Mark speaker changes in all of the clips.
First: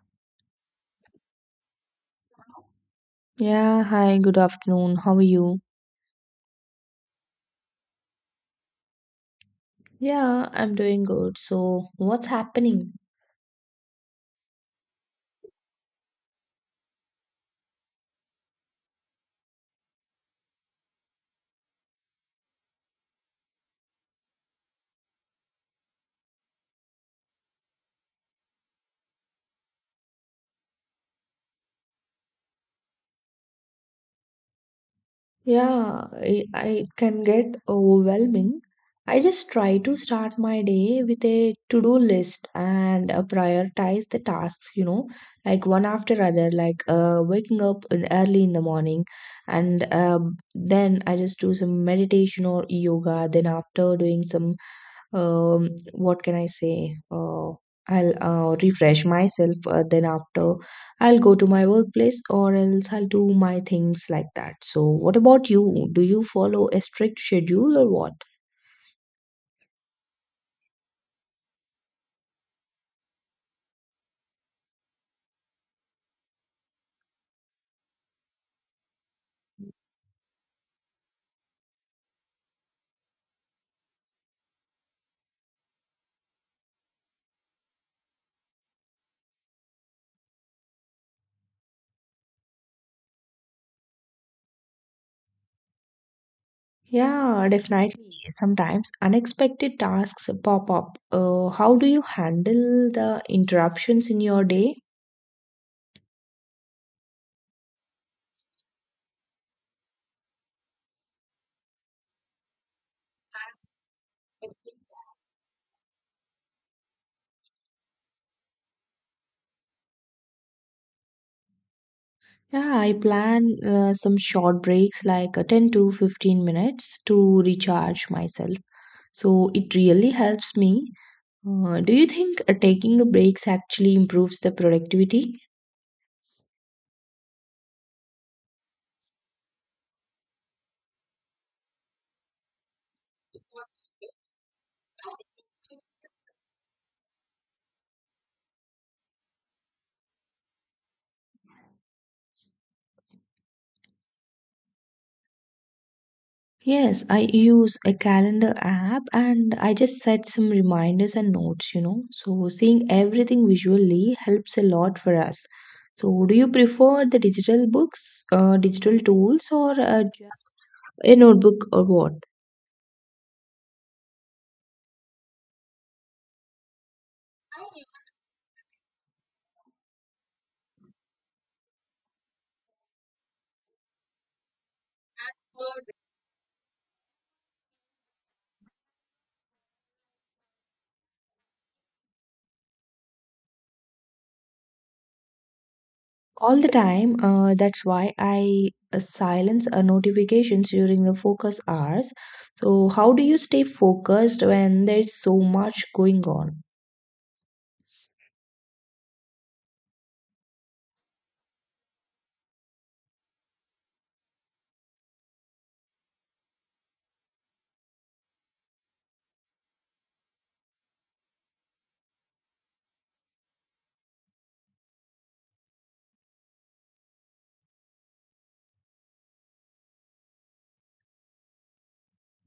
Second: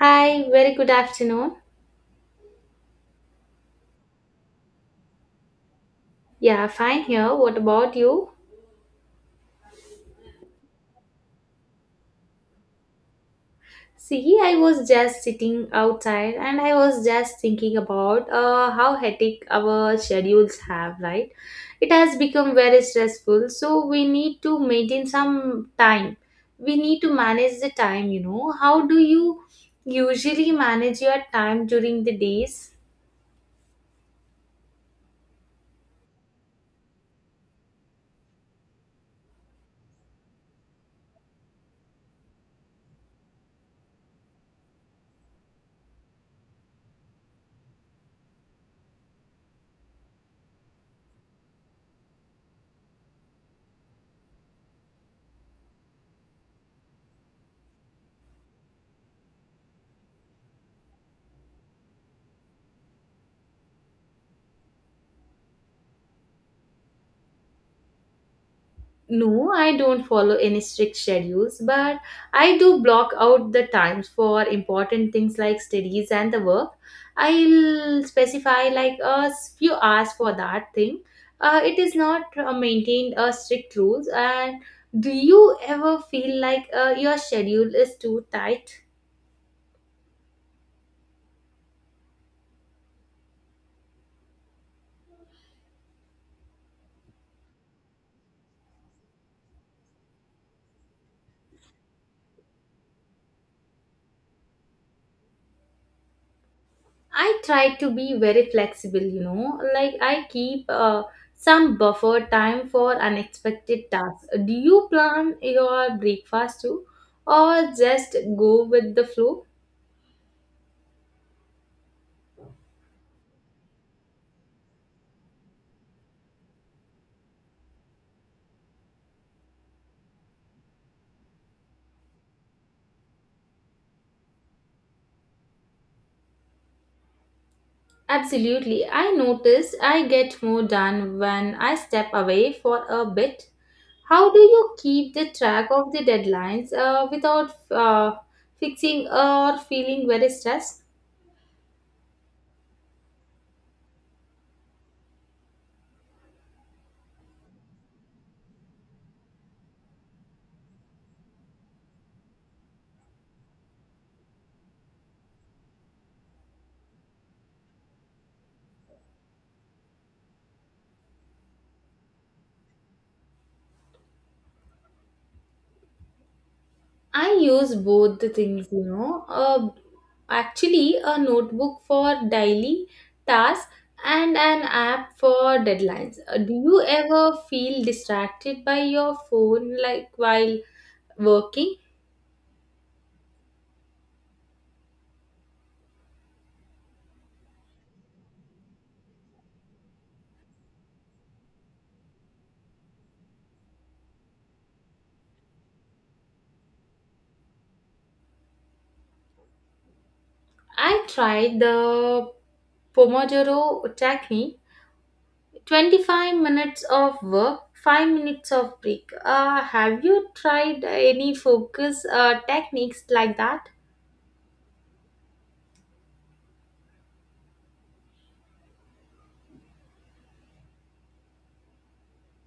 Speaker 1: Hi, very good afternoon.
Speaker 2: Yeah, hi, good afternoon. How are you?
Speaker 1: Yeah, fine here. What about you?
Speaker 2: Yeah, I'm doing good. So, what's happening?
Speaker 1: See, I was just sitting outside and I was just thinking about how hectic our schedules have, right? It has become very stressful, so we need to maintain some time. We need to manage the time. How do you usually manage your time during the days?
Speaker 2: Yeah, I can get overwhelming. I just try to start my day with a to-do list and prioritize the tasks, you know, like one after other, like waking up in early in the morning, and then I just do some meditation or yoga. Then after doing some what can I say I'll refresh myself then after I'll go to my workplace or else I'll do my things like that. So what about you, do you follow a strict schedule or what?
Speaker 1: No, I don't follow any strict schedules, but I do block out the times for important things like studies and the work. I'll specify like a few hours for that thing. It is not maintained strict rules. And do you ever feel like your schedule is too tight?
Speaker 2: Yeah, definitely sometimes unexpected tasks pop up. How do you handle the interruptions in your day?
Speaker 1: I try to be very flexible, like I keep some buffer time for unexpected tasks. Do you plan your breakfast too, or just go with the flow?
Speaker 2: Yeah, I plan some short breaks like 10 to 15 minutes to recharge myself. So it really helps me. Do you think taking a breaks actually improves the productivity?
Speaker 1: Absolutely. I notice I get more done when I step away for a bit. How do you keep the track of the deadlines without fixing or feeling very stressed?
Speaker 2: Yes, I use a calendar app and I just set some reminders and notes, you know. So seeing everything visually helps a lot for us. So do you prefer the digital books, digital tools or just a notebook or what?
Speaker 1: I use both the things. Actually, a notebook for daily tasks and an app for deadlines. Do you ever feel distracted by your phone like while working?
Speaker 2: All the time. That's why I silence notifications during the focus hours. So how do you stay focused when there's so much going on?
Speaker 1: I tried the Pomodoro technique. 25 minutes of work, 5 minutes of break. Have you tried any focus techniques like that?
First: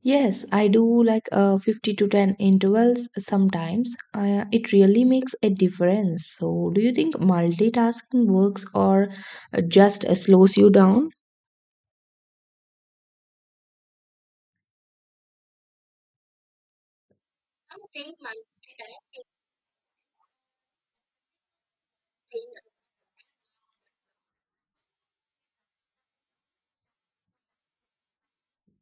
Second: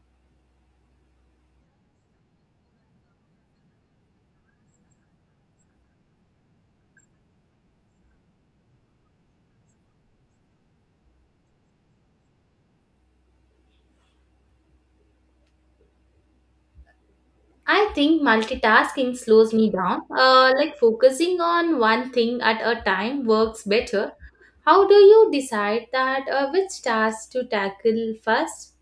Speaker 2: Yes, I do like 50 to 10 intervals sometimes. It really makes a difference. So do you think multitasking works or just slows you down?
Speaker 1: I think multitasking slows me down. Like focusing on one thing at a time works better. How do you decide that which task to tackle first?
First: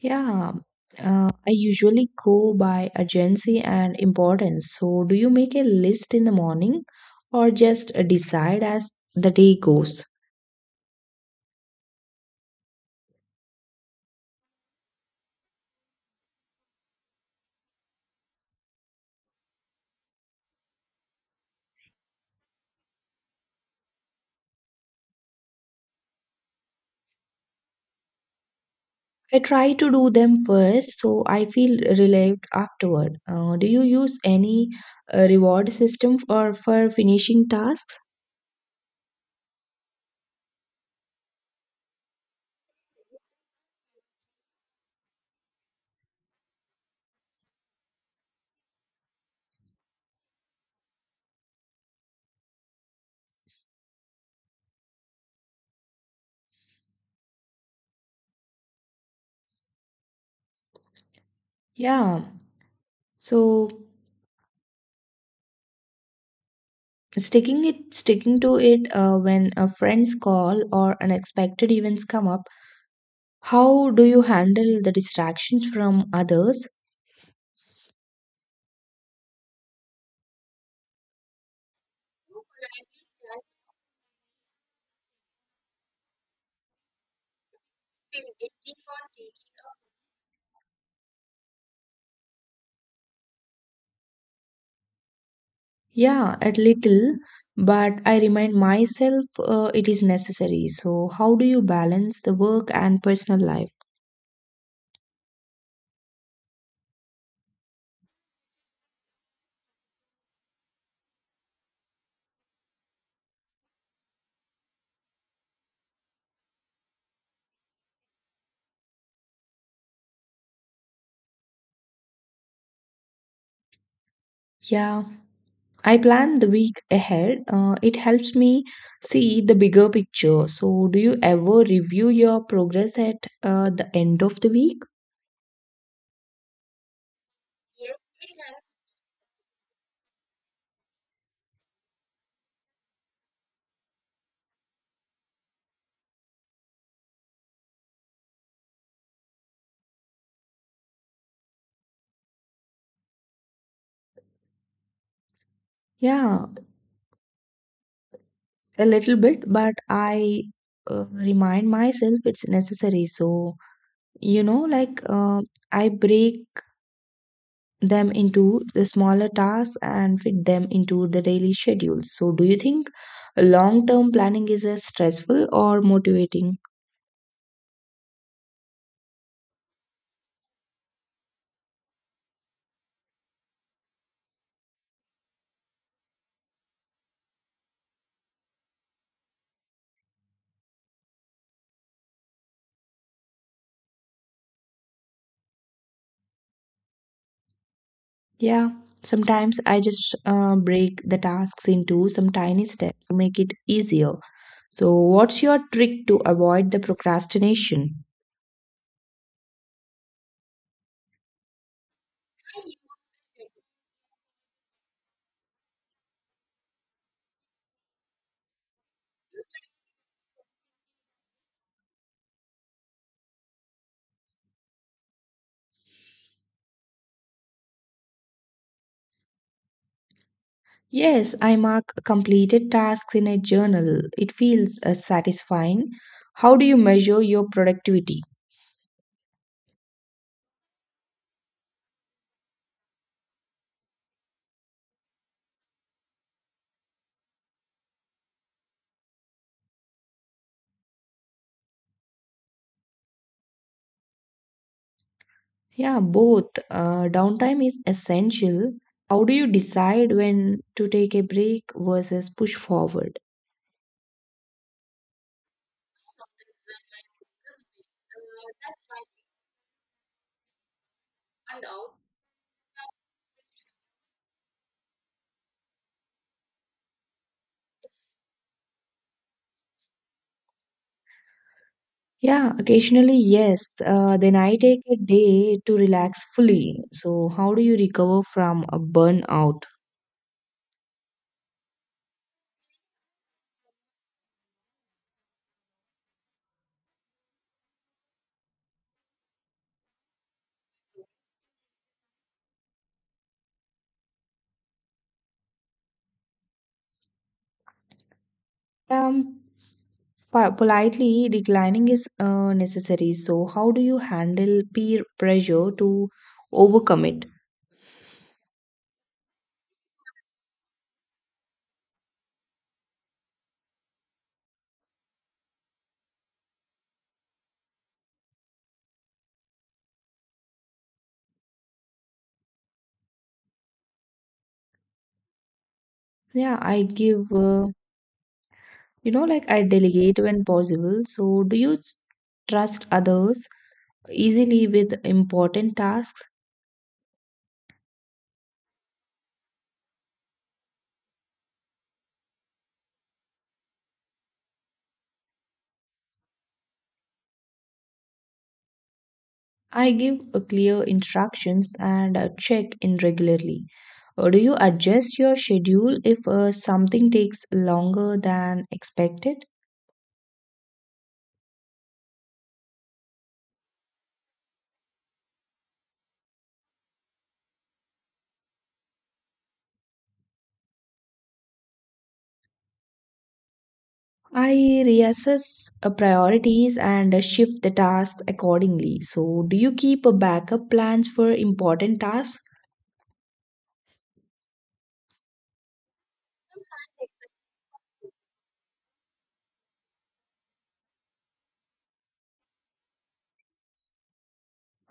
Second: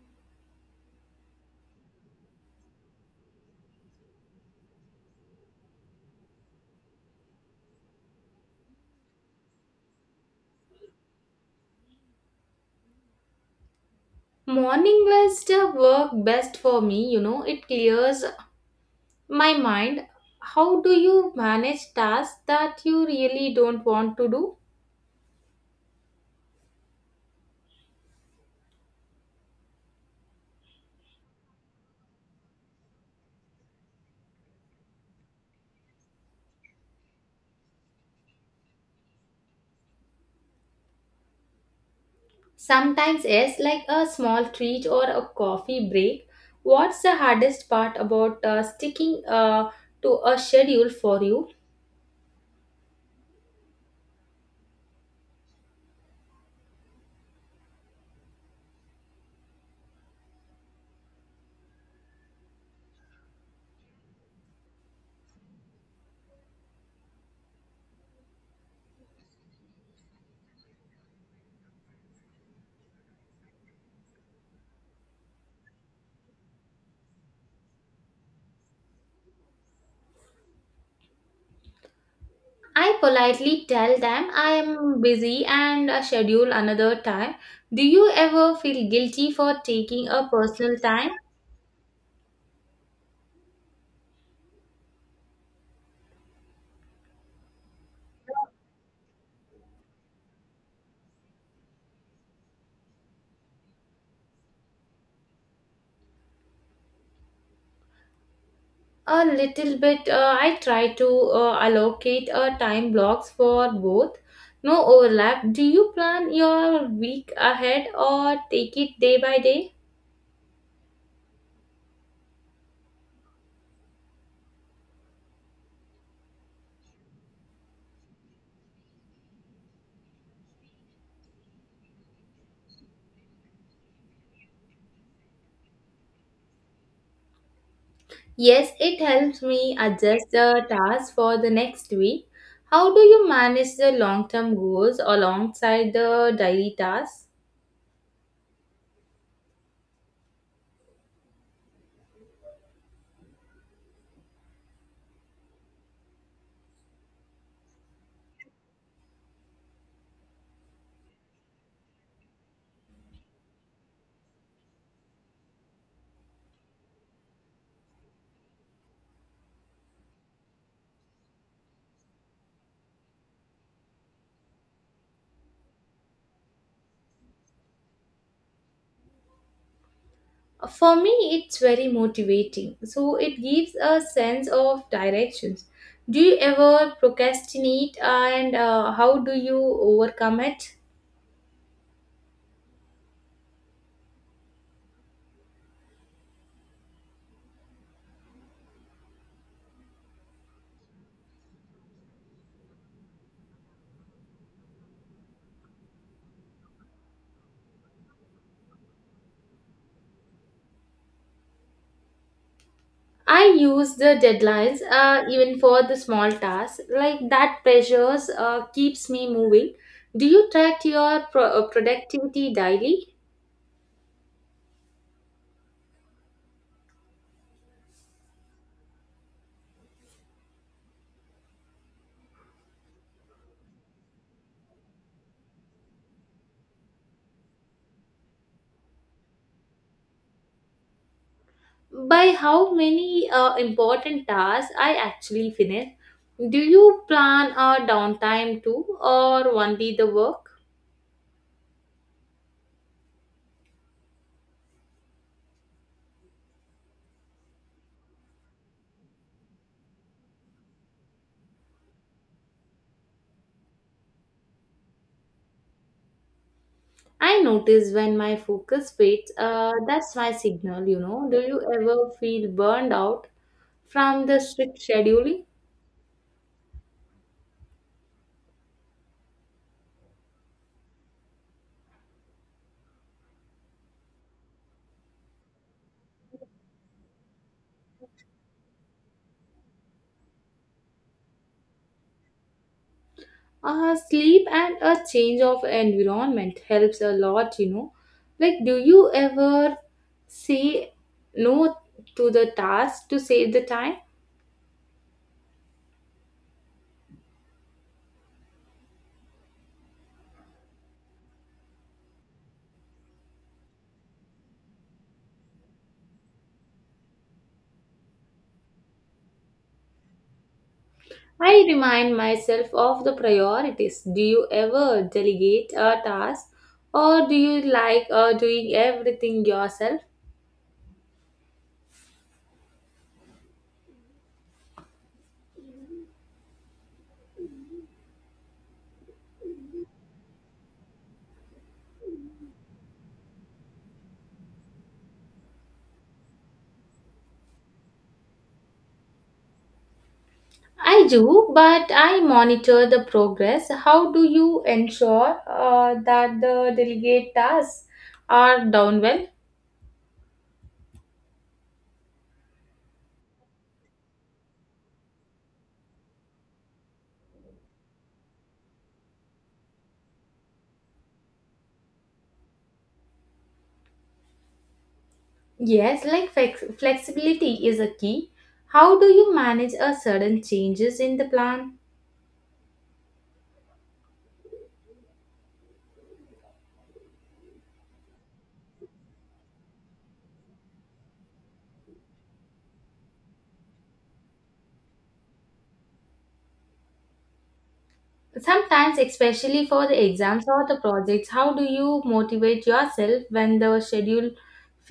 Speaker 2: Yeah, I usually go by urgency and importance. So, do you make a list in the morning or just decide as the day goes?
Speaker 1: Morning was the work best for me, it clears my mind. How do you manage tasks that you really don't want to do?
Speaker 2: I try to do them first so I feel relieved afterward. Do you use any reward system for finishing tasks?
Speaker 1: Sometimes, yes, like a small treat or a coffee break. What's the hardest part about sticking to a schedule for you?
Speaker 2: Yeah, so sticking to it when a friend's call or unexpected events come up. How do you handle the distractions from others?
Speaker 1: I politely tell them I am busy and schedule another time. Do you ever feel guilty for taking a personal time?
Speaker 2: Yeah, a little, but I remind myself it is necessary. So, how do you balance the work and personal life?
Speaker 1: A little bit. I try to allocate time blocks for both. No overlap. Do you plan your week ahead or take it day by day?
Speaker 2: Yeah, I plan the week ahead. It helps me see the bigger picture. So, do you ever review your progress at the end of the week?
Speaker 1: Yes, it helps me adjust the tasks for the next week. How do you manage the long term goals alongside the daily tasks?
Speaker 2: Yeah, a little bit, but I remind myself it's necessary. So, you know, like I break them into the smaller tasks and fit them into the daily schedule. So do you think long term planning is as stressful or motivating?
Speaker 1: For me, it's very motivating. So it gives a sense of directions. Do you ever procrastinate and how do you overcome it?
Speaker 2: Yeah, sometimes I just break the tasks into some tiny steps to make it easier. So what's your trick to avoid the procrastination?
Speaker 1: I use the deadlines even for the small tasks. Like that pressures keeps me moving. Do you track your productivity daily?
Speaker 2: Yes, I mark completed tasks in a journal. It feels satisfying. How do you measure your productivity?
Speaker 1: By how many important tasks I actually finish? Do you plan a downtime too or only the work?
Speaker 2: Yeah, both. Downtime is essential. How do you decide when to take a break versus push forward?
Speaker 1: I notice when my focus fades, that's my signal. Do you ever feel burned out from the strict scheduling?
Speaker 2: Yeah, occasionally, yes. Then I take a day to relax fully. So, how do you recover from a burnout?
Speaker 1: Sleep and a change of environment helps a lot. Like, do you ever say no to the task to save the time?
Speaker 2: Um, politely declining is necessary. So, how do you handle peer pressure to overcome it?
Speaker 1: I remind myself of the priorities. Do you ever delegate a task or do you like doing everything yourself?
Speaker 2: Yeah, I give you know, like I delegate when possible. So, do you trust others easily with important tasks?
Speaker 1: I do, but I monitor the progress. How do you ensure that the delegate tasks are done well?
Speaker 2: I give a clear instructions and check in regularly. Or do you adjust your schedule if something takes longer than expected?
Speaker 1: Yes, like flexibility is a key. How do you manage a sudden changes in the plan?
Speaker 2: I reassess priorities and shift the tasks accordingly. So, do you keep a backup plans for important tasks?
Speaker 1: Sometimes, especially for the exams or the projects, how do you motivate yourself when the schedule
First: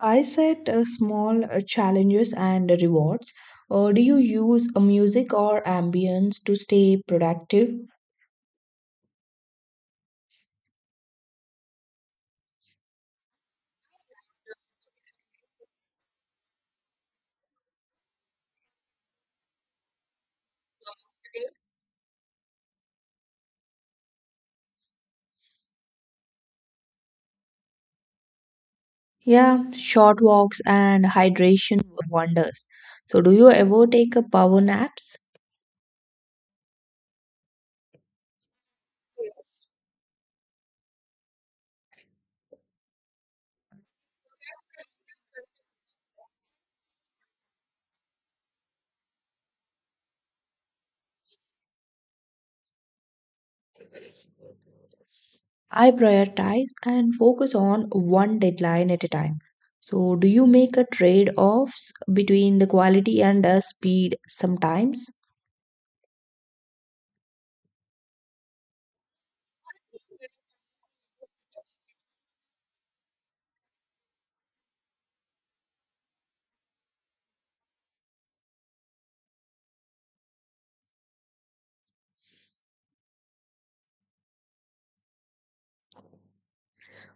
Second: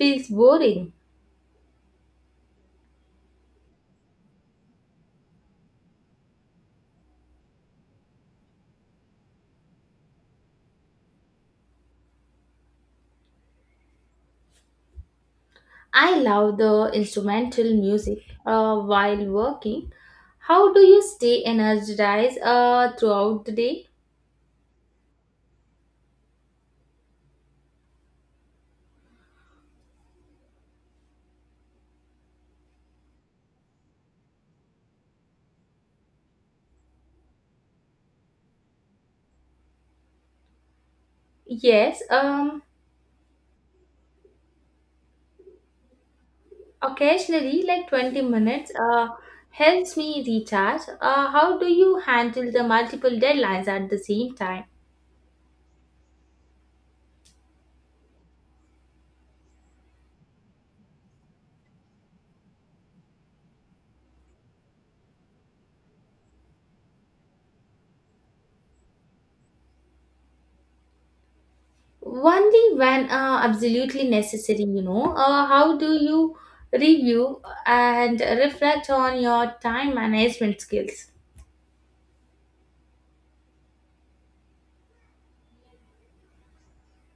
Speaker 2: I set
Speaker 1: boring?
Speaker 2: small challenges and rewards. Do you use music or ambience to stay productive?
Speaker 1: I love the instrumental music while working. How do you stay energized throughout the day?
Speaker 2: Yeah, short walks and hydration wonders. So, do you ever take a power naps?
Speaker 1: Yes, occasionally, like 20 minutes, helps me recharge. How do you handle the multiple deadlines at the same time?
Speaker 2: I prioritize and focus on one deadline at a time. So, do you make a trade offs between the quality and speed sometimes?
Speaker 1: Only when absolutely necessary. How do you review and reflect on your time management skills?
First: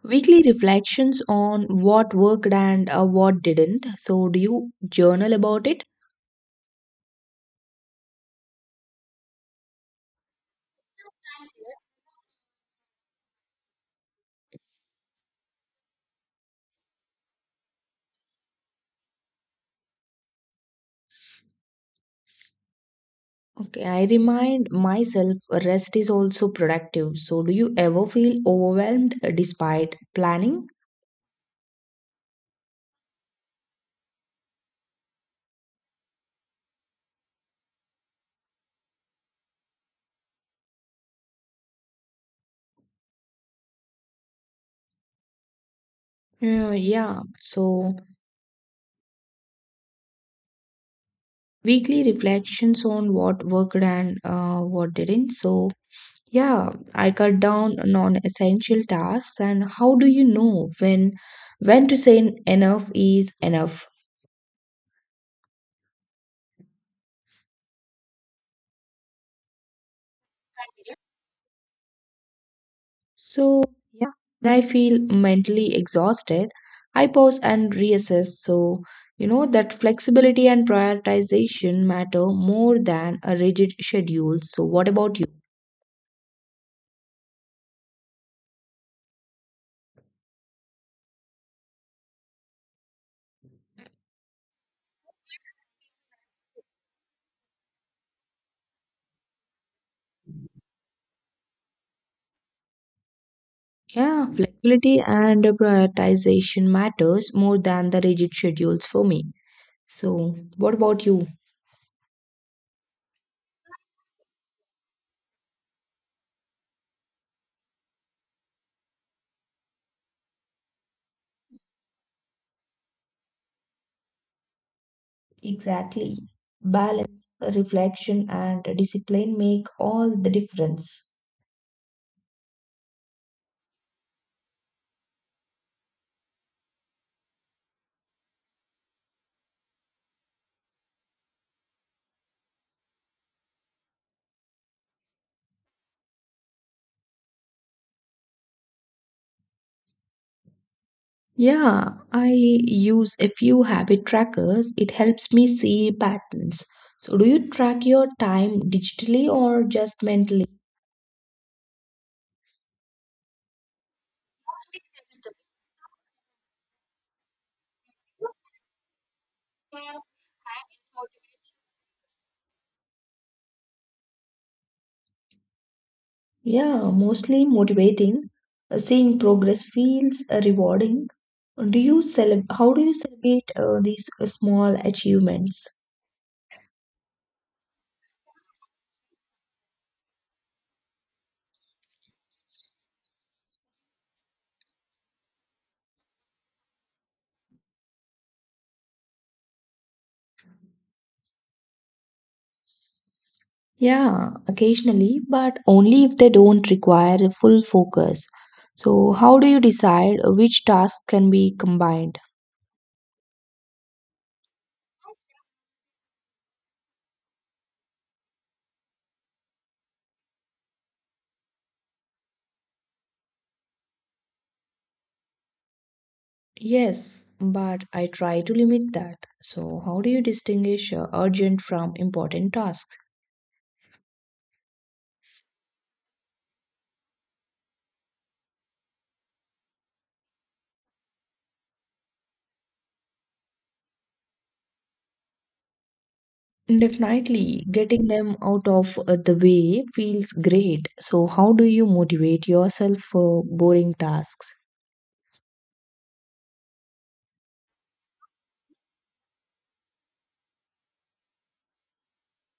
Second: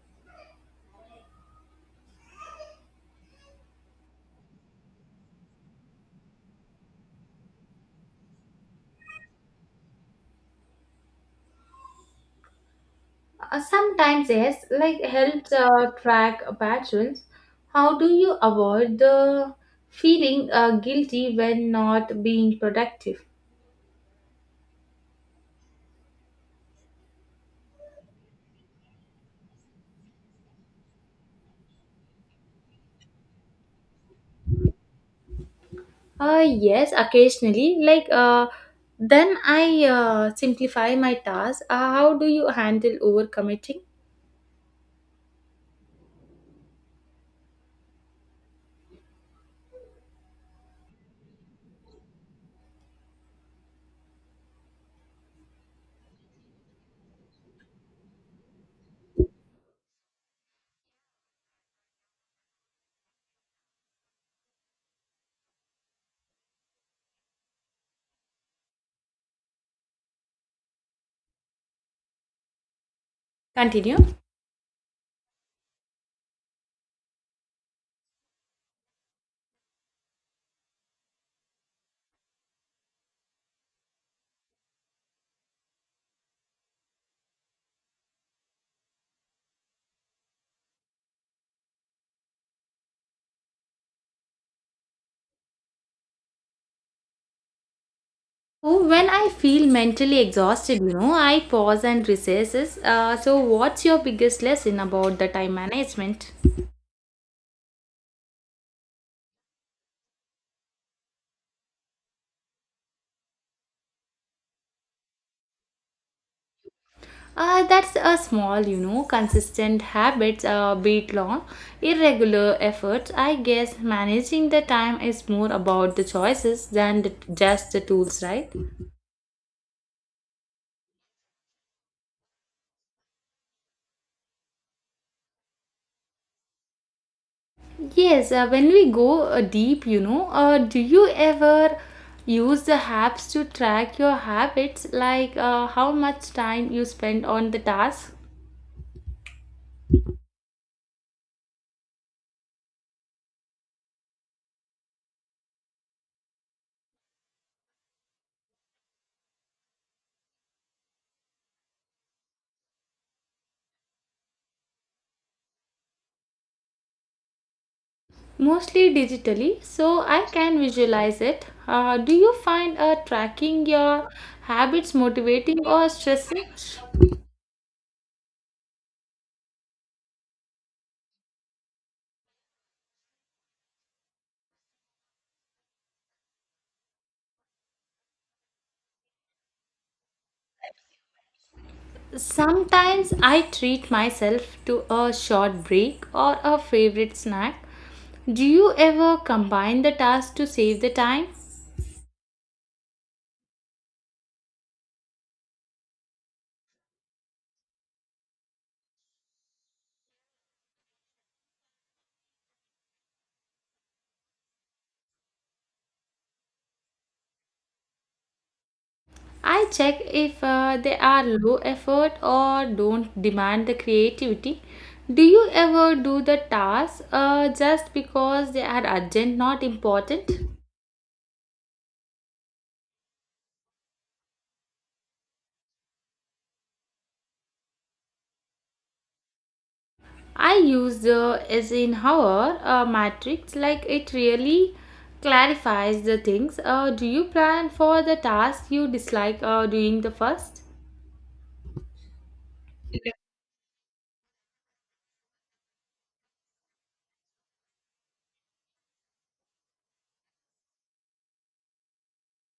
Speaker 2: Weekly reflections on what worked and what didn't. So, do you journal about it?
Speaker 1: Sometimes yes, like helps track patterns. How do you avoid the feeling guilty when not being productive?
Speaker 2: Okay, I remind myself rest is also productive. So, do you ever feel overwhelmed despite planning?
Speaker 1: Yes, occasionally. Like, then I simplify my task. How do you handle overcommitting?
Speaker 2: Yeah, so weekly reflections on what worked and what didn't. So, yeah, I cut down non-essential tasks. And how do you know when to say enough is enough? So,
Speaker 1: Continue.
Speaker 2: yeah, when I feel mentally exhausted, I pause and reassess. So, you know, that flexibility and prioritization matter more than a rigid schedule. So, what about you?
Speaker 1: So when I feel mentally exhausted, I pause and recesses. So what's your
Speaker 2: Yeah,
Speaker 1: biggest lesson
Speaker 2: flexibility
Speaker 1: about the
Speaker 2: and
Speaker 1: time management?
Speaker 2: prioritization matters more than the rigid schedules for me. So, what about you?
Speaker 1: That's a small, consistent habits, beat long, irregular efforts. I guess managing the time is more about the
Speaker 2: Exactly.
Speaker 1: choices than the,
Speaker 2: Balance,
Speaker 1: just the tools,
Speaker 2: reflection,
Speaker 1: right?
Speaker 2: and discipline make all the difference.
Speaker 1: Yes, when we go deep, do you ever use the apps to track your habits, like how much time you spend on the task?
Speaker 2: Yeah, I use a few habit trackers. It helps me see patterns. So, do you track your time digitally or just mentally?
Speaker 1: Mostly digitally, so I can visualize it. Do you find tracking your habits motivating or stressing?
Speaker 2: Yeah, mostly motivating. Seeing progress feels rewarding. How do you celebrate these small achievements?
Speaker 1: Sometimes I treat myself to a short break or a favorite snack. Do you ever combine the tasks to save the time?
Speaker 2: Yeah, occasionally, but only if they don't require a full focus. So, how do you decide which tasks can be combined?
Speaker 1: I check if they are low effort or don't demand the creativity. Do you ever do the tasks
Speaker 2: Yes, but
Speaker 1: just
Speaker 2: I try
Speaker 1: because
Speaker 2: to
Speaker 1: they are
Speaker 2: limit that.
Speaker 1: urgent, not
Speaker 2: So, how do you
Speaker 1: important?
Speaker 2: distinguish urgent from important tasks?
Speaker 1: I use the as in Eisenhower matrix like it really clarifies the things. Do you
Speaker 2: Definitely,
Speaker 1: plan for
Speaker 2: getting
Speaker 1: the
Speaker 2: them out
Speaker 1: task you
Speaker 2: of the
Speaker 1: dislike
Speaker 2: way
Speaker 1: doing the
Speaker 2: feels
Speaker 1: first?
Speaker 2: great. So, how do you motivate yourself for boring tasks?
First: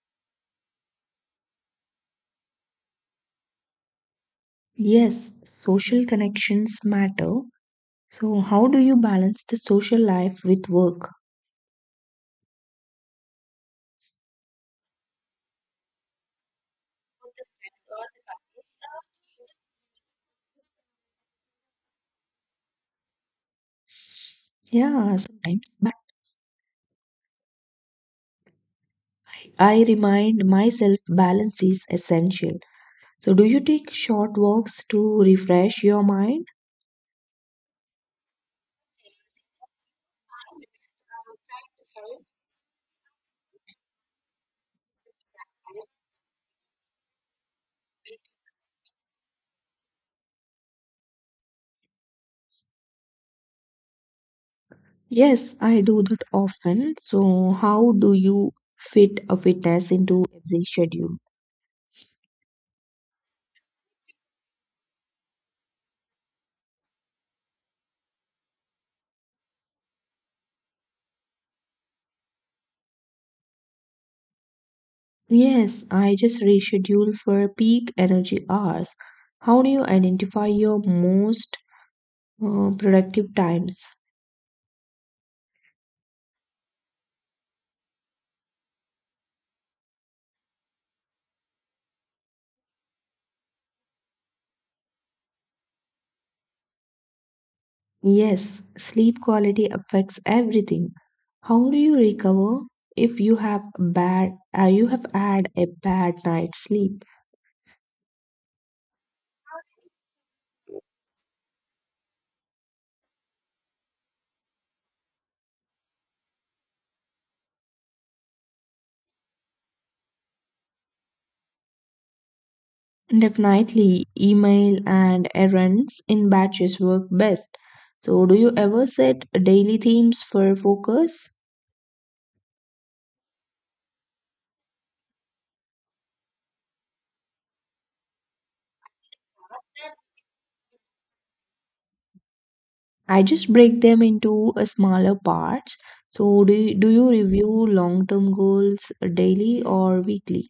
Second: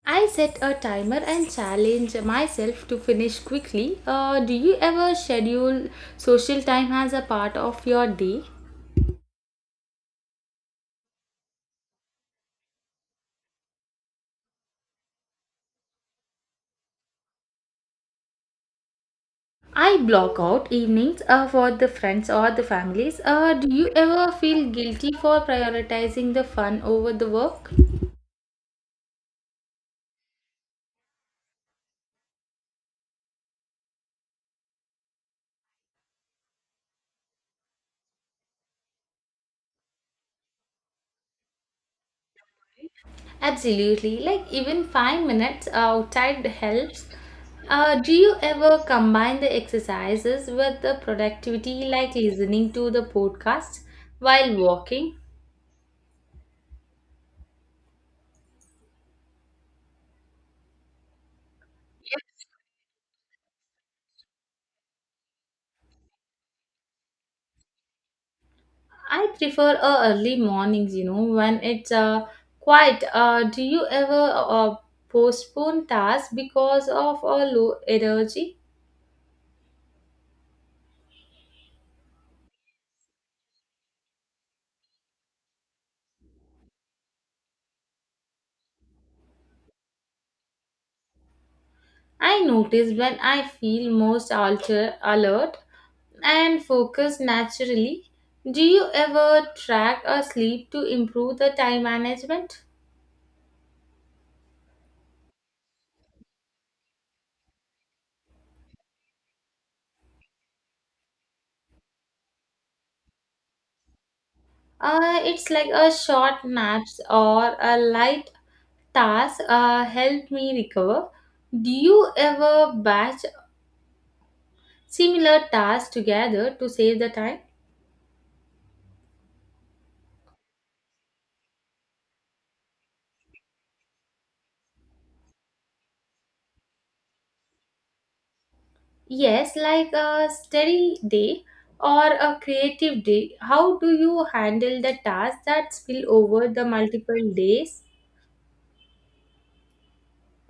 Speaker 1: I set a timer and challenge myself to finish quickly. Do you ever
Speaker 2: Yes,
Speaker 1: schedule
Speaker 2: social
Speaker 1: social
Speaker 2: connections
Speaker 1: time as a
Speaker 2: matter.
Speaker 1: part of your
Speaker 2: So,
Speaker 1: day?
Speaker 2: how do you balance the social life with work?
Speaker 1: I block out evenings for the friends or the families. Do you ever feel guilty
Speaker 2: Yeah,
Speaker 1: for
Speaker 2: sometimes. But
Speaker 1: prioritizing the fun over the work?
Speaker 2: I remind myself balance is essential. So, do you take short walks to refresh your mind?
Speaker 1: Absolutely. Like even 5 minutes outside helps. Do you ever combine the exercises with the productivity, like listening to the podcast while walking?
Speaker 2: Yes, I do that often. So, how do you fit a fitness into a schedule?
Speaker 1: I prefer early mornings, when it's quiet. Do you ever postpone
Speaker 2: Yes, I
Speaker 1: tasks
Speaker 2: just
Speaker 1: because
Speaker 2: reschedule
Speaker 1: of a
Speaker 2: for
Speaker 1: low
Speaker 2: peak energy
Speaker 1: energy?
Speaker 2: hours. How do you identify your most productive times?
Speaker 1: I notice when I feel most alert and focused naturally.
Speaker 2: Yes,
Speaker 1: Do you
Speaker 2: sleep
Speaker 1: ever
Speaker 2: quality
Speaker 1: track
Speaker 2: affects
Speaker 1: or sleep to
Speaker 2: everything.
Speaker 1: improve the
Speaker 2: How do
Speaker 1: time
Speaker 2: you recover
Speaker 1: management?
Speaker 2: if you have bad you have had a bad night's sleep?
Speaker 1: It's like a short naps or a light task help me recover. Do you ever batch
Speaker 2: Definitely, email and
Speaker 1: similar tasks
Speaker 2: errands in
Speaker 1: together to
Speaker 2: batches
Speaker 1: save
Speaker 2: work
Speaker 1: the time?
Speaker 2: best. So, do you ever set daily themes for focus?
Speaker 1: Yes, like a steady day or a creative
Speaker 2: I
Speaker 1: day.
Speaker 2: just
Speaker 1: How
Speaker 2: break
Speaker 1: do
Speaker 2: them
Speaker 1: you
Speaker 2: into
Speaker 1: handle the
Speaker 2: smaller
Speaker 1: tasks that
Speaker 2: parts.
Speaker 1: spill
Speaker 2: So,
Speaker 1: over the
Speaker 2: do you
Speaker 1: multiple
Speaker 2: review
Speaker 1: days?
Speaker 2: long term goals daily or weekly?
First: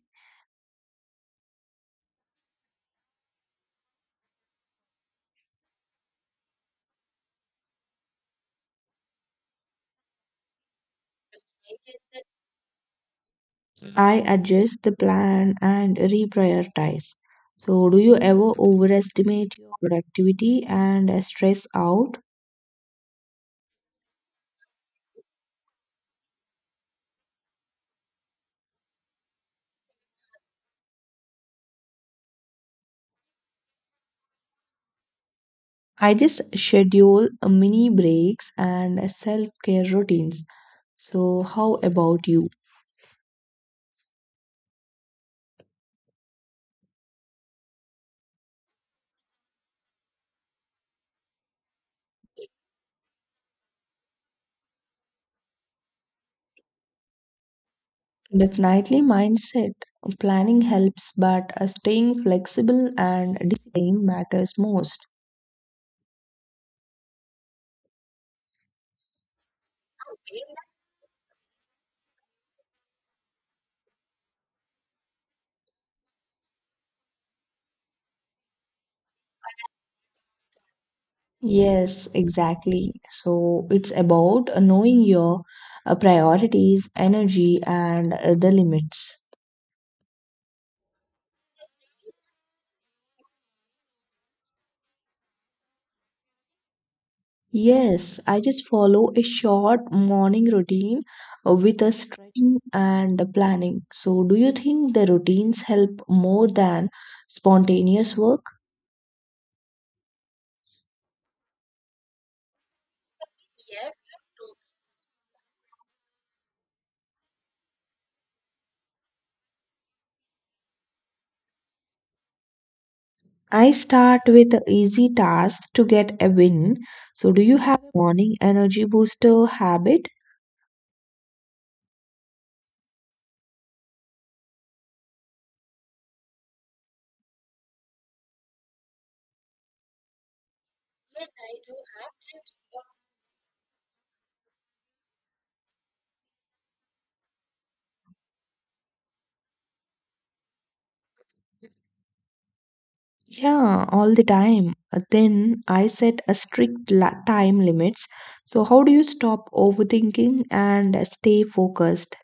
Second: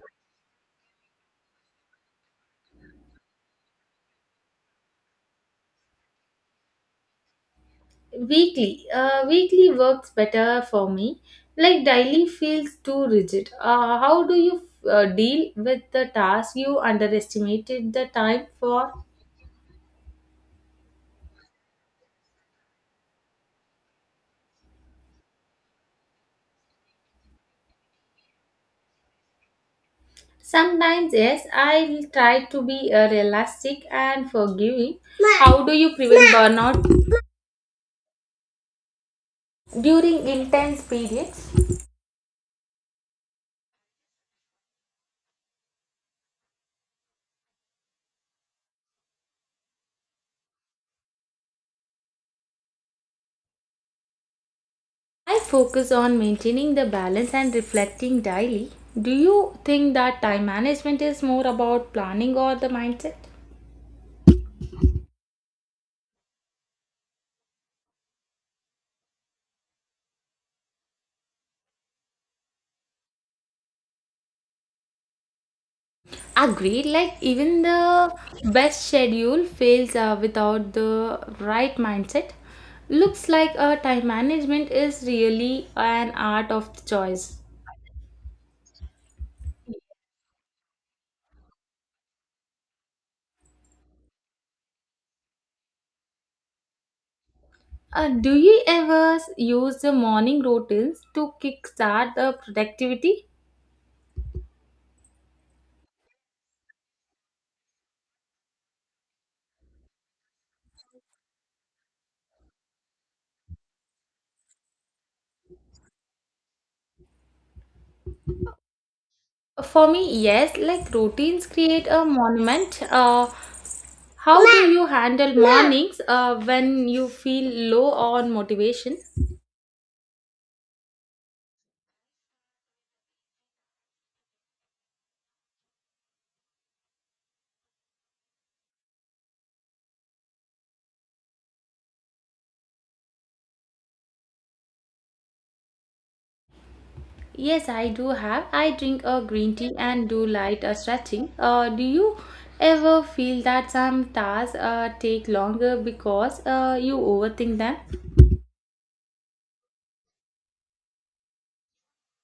Speaker 1: Weekly works better for me. Like daily feels too rigid. Uh,
Speaker 2: I
Speaker 1: how do you
Speaker 2: adjust the
Speaker 1: deal
Speaker 2: plan
Speaker 1: with
Speaker 2: and
Speaker 1: the task you
Speaker 2: reprioritize. So,
Speaker 1: underestimated
Speaker 2: do
Speaker 1: the
Speaker 2: you
Speaker 1: time
Speaker 2: ever
Speaker 1: for?
Speaker 2: overestimate your productivity and stress out?
Speaker 1: Sometimes, yes, I try to be realistic and forgiving. How do you
Speaker 2: I
Speaker 1: prevent
Speaker 2: just
Speaker 1: burnout
Speaker 2: schedule mini breaks and self care
Speaker 1: during
Speaker 2: routines.
Speaker 1: intense
Speaker 2: So,
Speaker 1: periods?
Speaker 2: how about you?
Speaker 1: I focus on maintaining the balance and reflecting daily.
Speaker 2: Definitely
Speaker 1: Do you
Speaker 2: mindset
Speaker 1: think that time
Speaker 2: planning
Speaker 1: management
Speaker 2: helps,
Speaker 1: is more
Speaker 2: but
Speaker 1: about
Speaker 2: staying
Speaker 1: planning or the
Speaker 2: flexible
Speaker 1: mindset?
Speaker 2: and discipline matters most.
Speaker 1: Agreed, like even the best schedule fails without the right
Speaker 2: Yes,
Speaker 1: mindset.
Speaker 2: exactly.
Speaker 1: Looks like
Speaker 2: So it's
Speaker 1: time
Speaker 2: about
Speaker 1: management
Speaker 2: knowing
Speaker 1: is
Speaker 2: your
Speaker 1: really an art of
Speaker 2: priorities,
Speaker 1: choice.
Speaker 2: energy, and the limits.
Speaker 1: Uh,
Speaker 2: Yes,
Speaker 1: do
Speaker 2: I
Speaker 1: you
Speaker 2: just follow
Speaker 1: ever
Speaker 2: a
Speaker 1: use
Speaker 2: short
Speaker 1: the morning
Speaker 2: morning
Speaker 1: routines
Speaker 2: routine
Speaker 1: to
Speaker 2: with a
Speaker 1: kickstart the
Speaker 2: stretching and a
Speaker 1: productivity?
Speaker 2: planning. So, do you think the routines help more than spontaneous work?
Speaker 1: For me, yes, like routines create a monument.
Speaker 2: I start
Speaker 1: How
Speaker 2: with a
Speaker 1: do you
Speaker 2: easy
Speaker 1: handle
Speaker 2: tasks to
Speaker 1: mornings
Speaker 2: get a win.
Speaker 1: when you
Speaker 2: So, do
Speaker 1: feel
Speaker 2: you have
Speaker 1: low
Speaker 2: a
Speaker 1: on
Speaker 2: morning energy
Speaker 1: motivation?
Speaker 2: booster habit?
Speaker 1: Yes, I do have. I drink a green tea and do light stretching. Do you ever feel that
Speaker 2: Yeah,
Speaker 1: some
Speaker 2: all the
Speaker 1: tasks
Speaker 2: time. Uh,
Speaker 1: take
Speaker 2: Then
Speaker 1: longer
Speaker 2: I set a
Speaker 1: because
Speaker 2: strict
Speaker 1: you overthink
Speaker 2: time
Speaker 1: them?
Speaker 2: limits. So, how do you stop overthinking and stay focused?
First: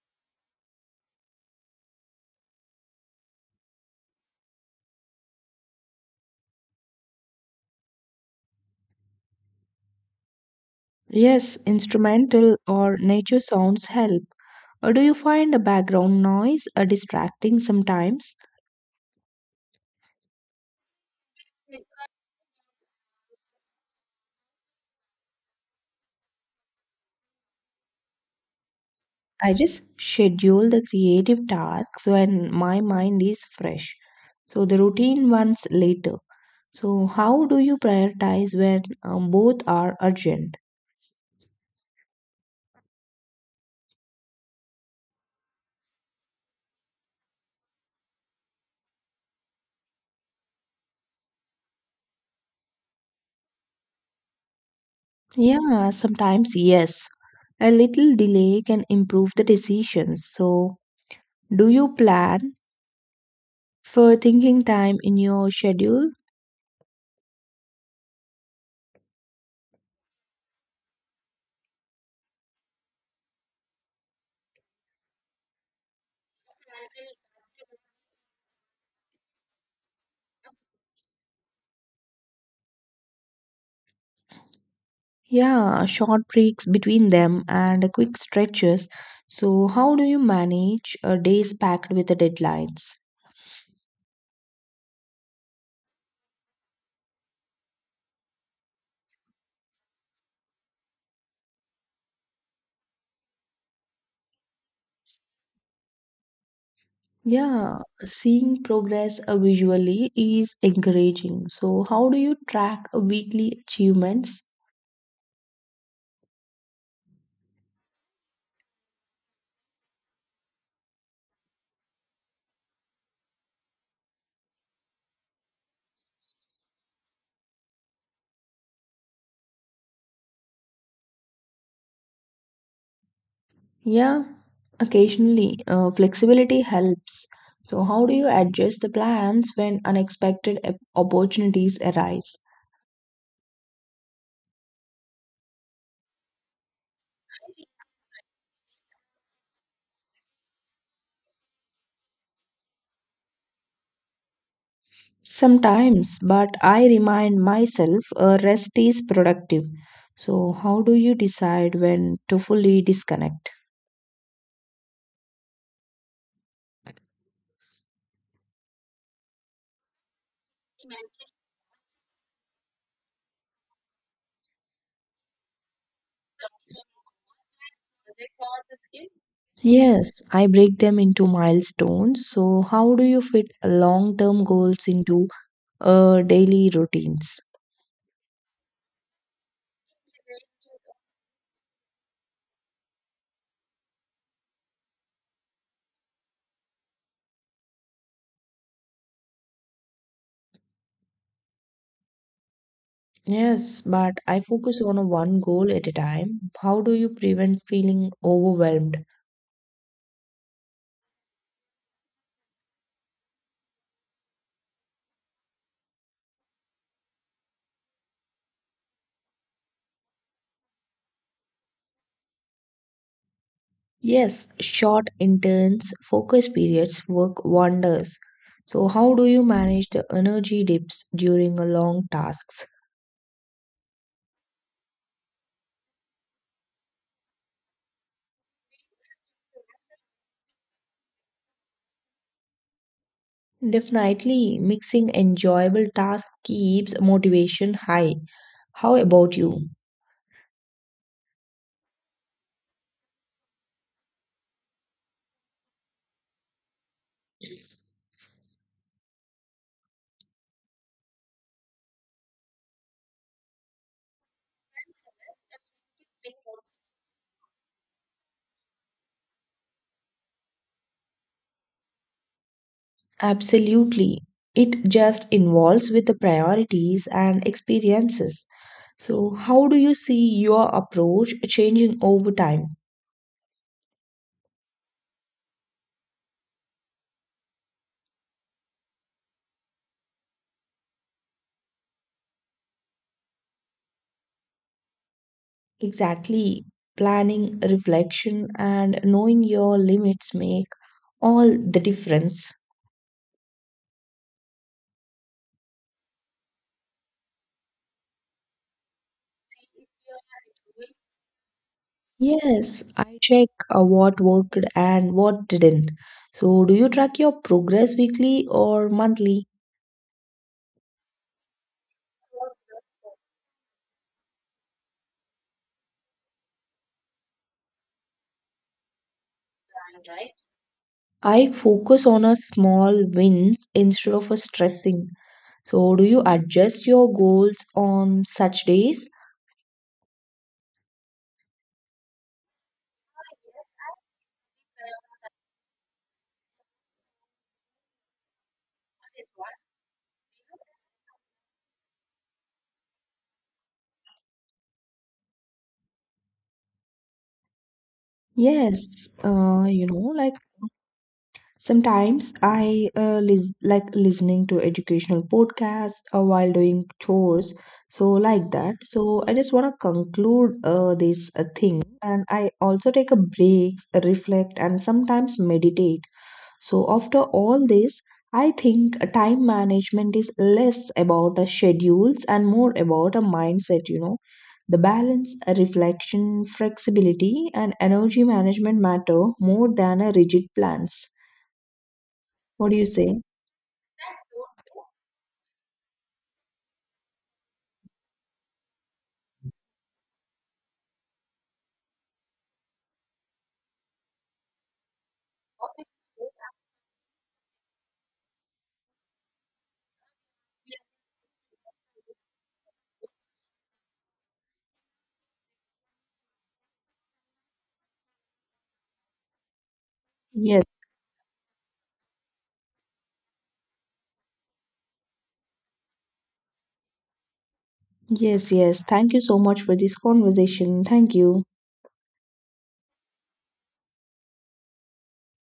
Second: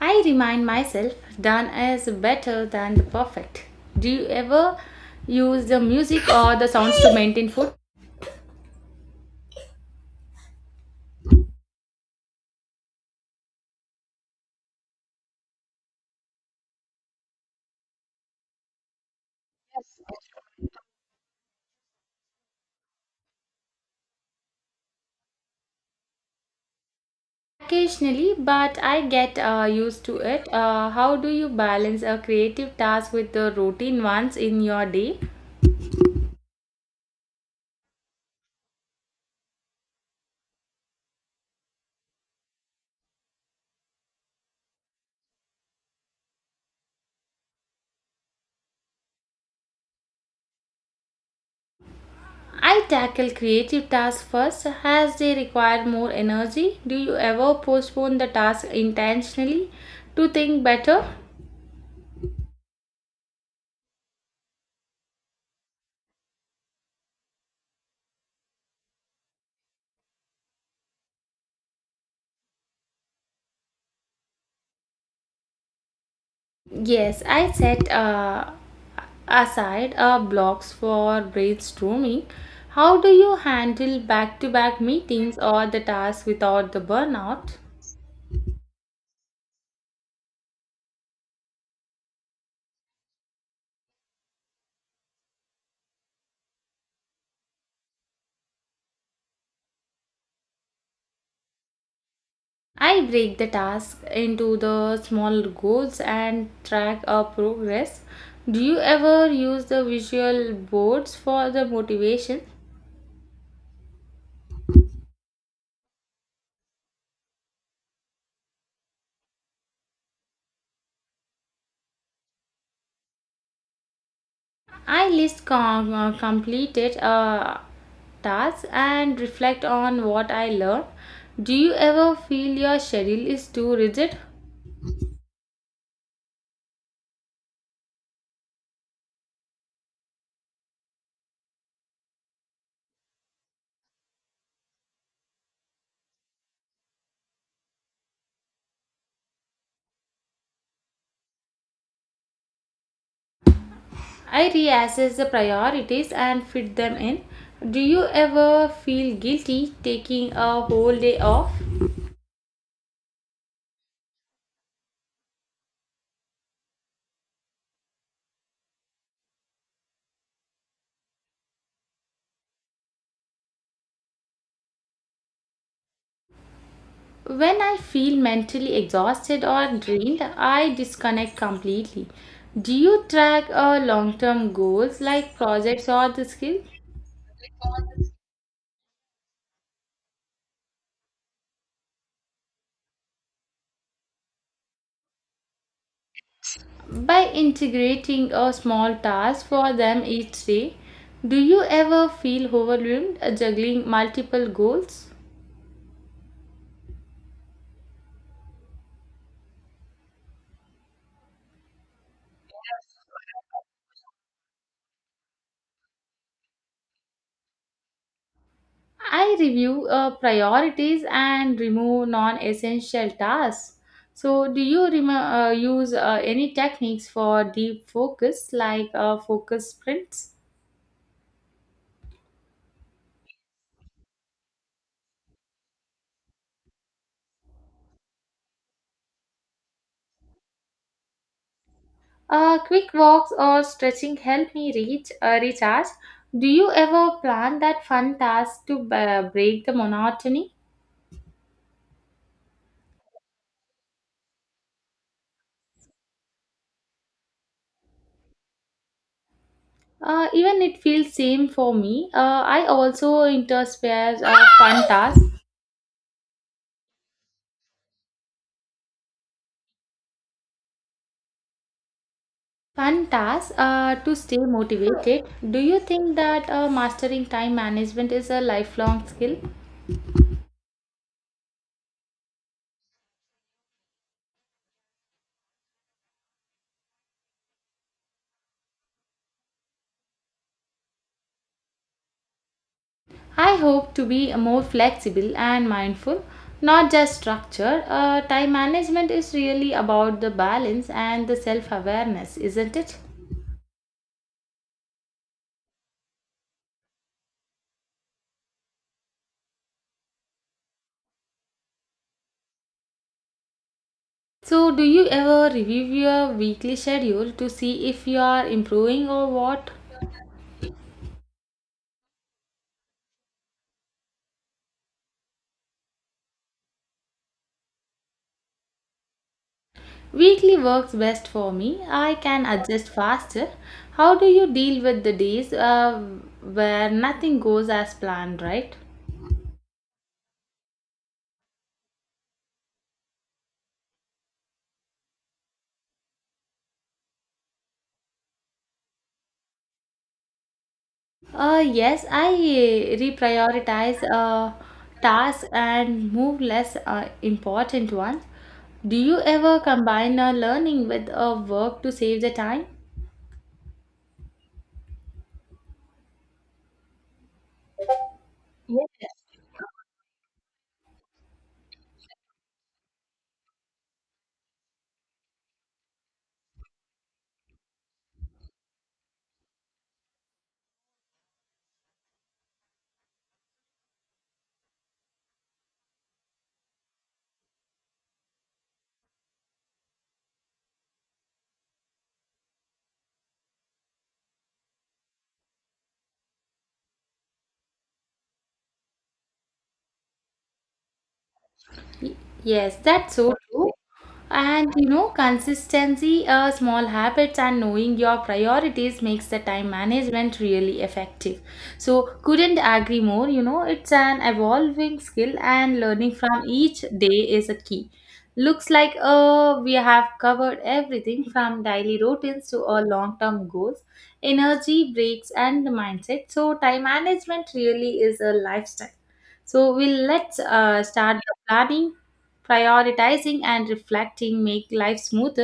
Speaker 1: I remind myself done is better than the perfect. Do you ever use the music or the sounds to maintain focus?
Speaker 2: Yes, instrumental or nature sounds help. Or do you find a background noise distracting sometimes?
Speaker 1: Occasionally, but I get
Speaker 2: I just
Speaker 1: used to it.
Speaker 2: schedule the
Speaker 1: How do you
Speaker 2: creative
Speaker 1: balance
Speaker 2: tasks
Speaker 1: a
Speaker 2: when
Speaker 1: creative
Speaker 2: my
Speaker 1: task
Speaker 2: mind
Speaker 1: with
Speaker 2: is
Speaker 1: the
Speaker 2: fresh.
Speaker 1: routine ones in
Speaker 2: So the
Speaker 1: your day?
Speaker 2: routine ones later. So how do you prioritize when both are urgent?
Speaker 1: I tackle creative tasks first as they require
Speaker 2: Yeah,
Speaker 1: more
Speaker 2: sometimes
Speaker 1: energy. Do
Speaker 2: yes.
Speaker 1: you ever
Speaker 2: A little
Speaker 1: postpone the
Speaker 2: delay
Speaker 1: task
Speaker 2: can improve the
Speaker 1: intentionally
Speaker 2: decisions.
Speaker 1: to think
Speaker 2: So
Speaker 1: better?
Speaker 2: do you plan for thinking time in your schedule?
Speaker 1: Yes, I set aside blocks for brainstorming. How do you handle back to back meetings or the
Speaker 2: Yeah,
Speaker 1: tasks
Speaker 2: short breaks
Speaker 1: without the
Speaker 2: between them
Speaker 1: burnout?
Speaker 2: and quick stretches. So how do you manage days packed with the deadlines?
Speaker 1: I break the task into the small goals and track our
Speaker 2: Yeah,
Speaker 1: progress. Do
Speaker 2: seeing
Speaker 1: you
Speaker 2: progress
Speaker 1: ever use the
Speaker 2: visually
Speaker 1: visual
Speaker 2: is
Speaker 1: boards
Speaker 2: encouraging.
Speaker 1: for the
Speaker 2: So, how do you
Speaker 1: motivation?
Speaker 2: track weekly achievements?
Speaker 1: I list completed tasks and reflect on what I learned. Do you ever feel your schedule is too rigid?
Speaker 2: Yeah, occasionally flexibility helps. So, how do you adjust the plans when unexpected opportunities arise?
Speaker 1: I reassess the priorities
Speaker 2: Sometimes,
Speaker 1: and
Speaker 2: but
Speaker 1: fit
Speaker 2: I
Speaker 1: them in.
Speaker 2: remind
Speaker 1: Do you
Speaker 2: myself
Speaker 1: ever
Speaker 2: rest is
Speaker 1: feel
Speaker 2: productive.
Speaker 1: guilty taking
Speaker 2: So,
Speaker 1: a
Speaker 2: how do
Speaker 1: whole
Speaker 2: you
Speaker 1: day off?
Speaker 2: decide when to fully disconnect?
Speaker 1: When I feel mentally exhausted or drained,
Speaker 2: Yes, I
Speaker 1: I
Speaker 2: break them into
Speaker 1: disconnect completely.
Speaker 2: milestones. So,
Speaker 1: Do
Speaker 2: how
Speaker 1: you
Speaker 2: do you fit
Speaker 1: track
Speaker 2: long
Speaker 1: long
Speaker 2: term
Speaker 1: term
Speaker 2: goals
Speaker 1: goals
Speaker 2: into
Speaker 1: like projects or the skill?
Speaker 2: daily routines?
Speaker 1: By integrating a small task for them each day, do you ever feel overwhelmed
Speaker 2: Yes,
Speaker 1: juggling
Speaker 2: but I
Speaker 1: multiple
Speaker 2: focus
Speaker 1: goals?
Speaker 2: on one goal at a time. How do you prevent feeling overwhelmed?
Speaker 1: I review priorities and remove non essential tasks.
Speaker 2: Yes,
Speaker 1: So, do you
Speaker 2: short,
Speaker 1: use
Speaker 2: intense focus
Speaker 1: any
Speaker 2: periods
Speaker 1: techniques for
Speaker 2: work
Speaker 1: deep
Speaker 2: wonders.
Speaker 1: focus
Speaker 2: So,
Speaker 1: like
Speaker 2: how do you
Speaker 1: focus
Speaker 2: manage the
Speaker 1: sprints?
Speaker 2: energy dips during a long tasks?
Speaker 1: Quick walks or stretching help
Speaker 2: Definitely,
Speaker 1: me reach
Speaker 2: mixing enjoyable
Speaker 1: recharge.
Speaker 2: tasks
Speaker 1: Do you
Speaker 2: keeps
Speaker 1: ever plan
Speaker 2: motivation
Speaker 1: that
Speaker 2: high.
Speaker 1: fun task to
Speaker 2: How about
Speaker 1: break
Speaker 2: you?
Speaker 1: the monotony? Even it feels same for me. I also intersperse fun tasks. Fun tasks to
Speaker 2: Absolutely.
Speaker 1: stay
Speaker 2: It
Speaker 1: motivated.
Speaker 2: just
Speaker 1: Do you
Speaker 2: involves with
Speaker 1: think
Speaker 2: the
Speaker 1: that
Speaker 2: priorities
Speaker 1: mastering
Speaker 2: and
Speaker 1: time management is a
Speaker 2: experiences.
Speaker 1: lifelong
Speaker 2: So,
Speaker 1: skill?
Speaker 2: how do you see your approach changing over time?
Speaker 1: I hope to be more flexible and mindful,
Speaker 2: Exactly.
Speaker 1: not just
Speaker 2: Planning,
Speaker 1: structure. Uh,
Speaker 2: reflection,
Speaker 1: time
Speaker 2: and
Speaker 1: management is
Speaker 2: knowing
Speaker 1: really
Speaker 2: your
Speaker 1: about the
Speaker 2: limits make
Speaker 1: balance and the
Speaker 2: all
Speaker 1: self
Speaker 2: the
Speaker 1: awareness,
Speaker 2: difference.
Speaker 1: isn't it?
Speaker 2: Yes, I check what worked
Speaker 1: So, do you
Speaker 2: and
Speaker 1: ever
Speaker 2: what
Speaker 1: review
Speaker 2: didn't.
Speaker 1: your
Speaker 2: So, do
Speaker 1: weekly
Speaker 2: you track
Speaker 1: schedule
Speaker 2: your
Speaker 1: to see
Speaker 2: progress
Speaker 1: if you
Speaker 2: weekly
Speaker 1: are
Speaker 2: or
Speaker 1: improving or
Speaker 2: monthly?
Speaker 1: what? Weekly works best
Speaker 2: I
Speaker 1: for me.
Speaker 2: focus
Speaker 1: I
Speaker 2: on a
Speaker 1: can adjust
Speaker 2: small
Speaker 1: faster.
Speaker 2: wins instead
Speaker 1: How do
Speaker 2: of a
Speaker 1: you deal with
Speaker 2: stressing.
Speaker 1: the days
Speaker 2: So, do you adjust
Speaker 1: where
Speaker 2: your
Speaker 1: nothing
Speaker 2: goals
Speaker 1: goes as
Speaker 2: on
Speaker 1: planned,
Speaker 2: such
Speaker 1: right?
Speaker 2: days?
Speaker 1: Yes, I reprioritize tasks and move less important ones. Do you
Speaker 2: Yes,
Speaker 1: ever
Speaker 2: you know,
Speaker 1: combine
Speaker 2: like
Speaker 1: learning with work to save the
Speaker 2: sometimes
Speaker 1: time?
Speaker 2: I like listening to educational podcasts while doing chores. So, like that. So, I just want to conclude this thing, and I also take a break, reflect, and sometimes meditate. So, after all this, I think time management is less about the schedules and more about a mindset, you know. The balance, reflection, flexibility, and energy management matter more than a rigid plans. What do you say?
Speaker 1: Yes, that's so true. And consistency, small habits, and knowing your priorities makes the time management really effective. So, couldn't agree more. It's an evolving skill, and learning from each day is a key. Looks like we have covered
Speaker 2: Yes,
Speaker 1: everything from daily routines to our long term goals, energy, breaks, and the mindset. So, time management really is a
Speaker 2: yes, yes.
Speaker 1: lifestyle.
Speaker 2: Thank you so much
Speaker 1: So,
Speaker 2: for this
Speaker 1: we'll let's
Speaker 2: conversation. Thank
Speaker 1: start the
Speaker 2: you.
Speaker 1: planning. Prioritizing and reflecting make life smoother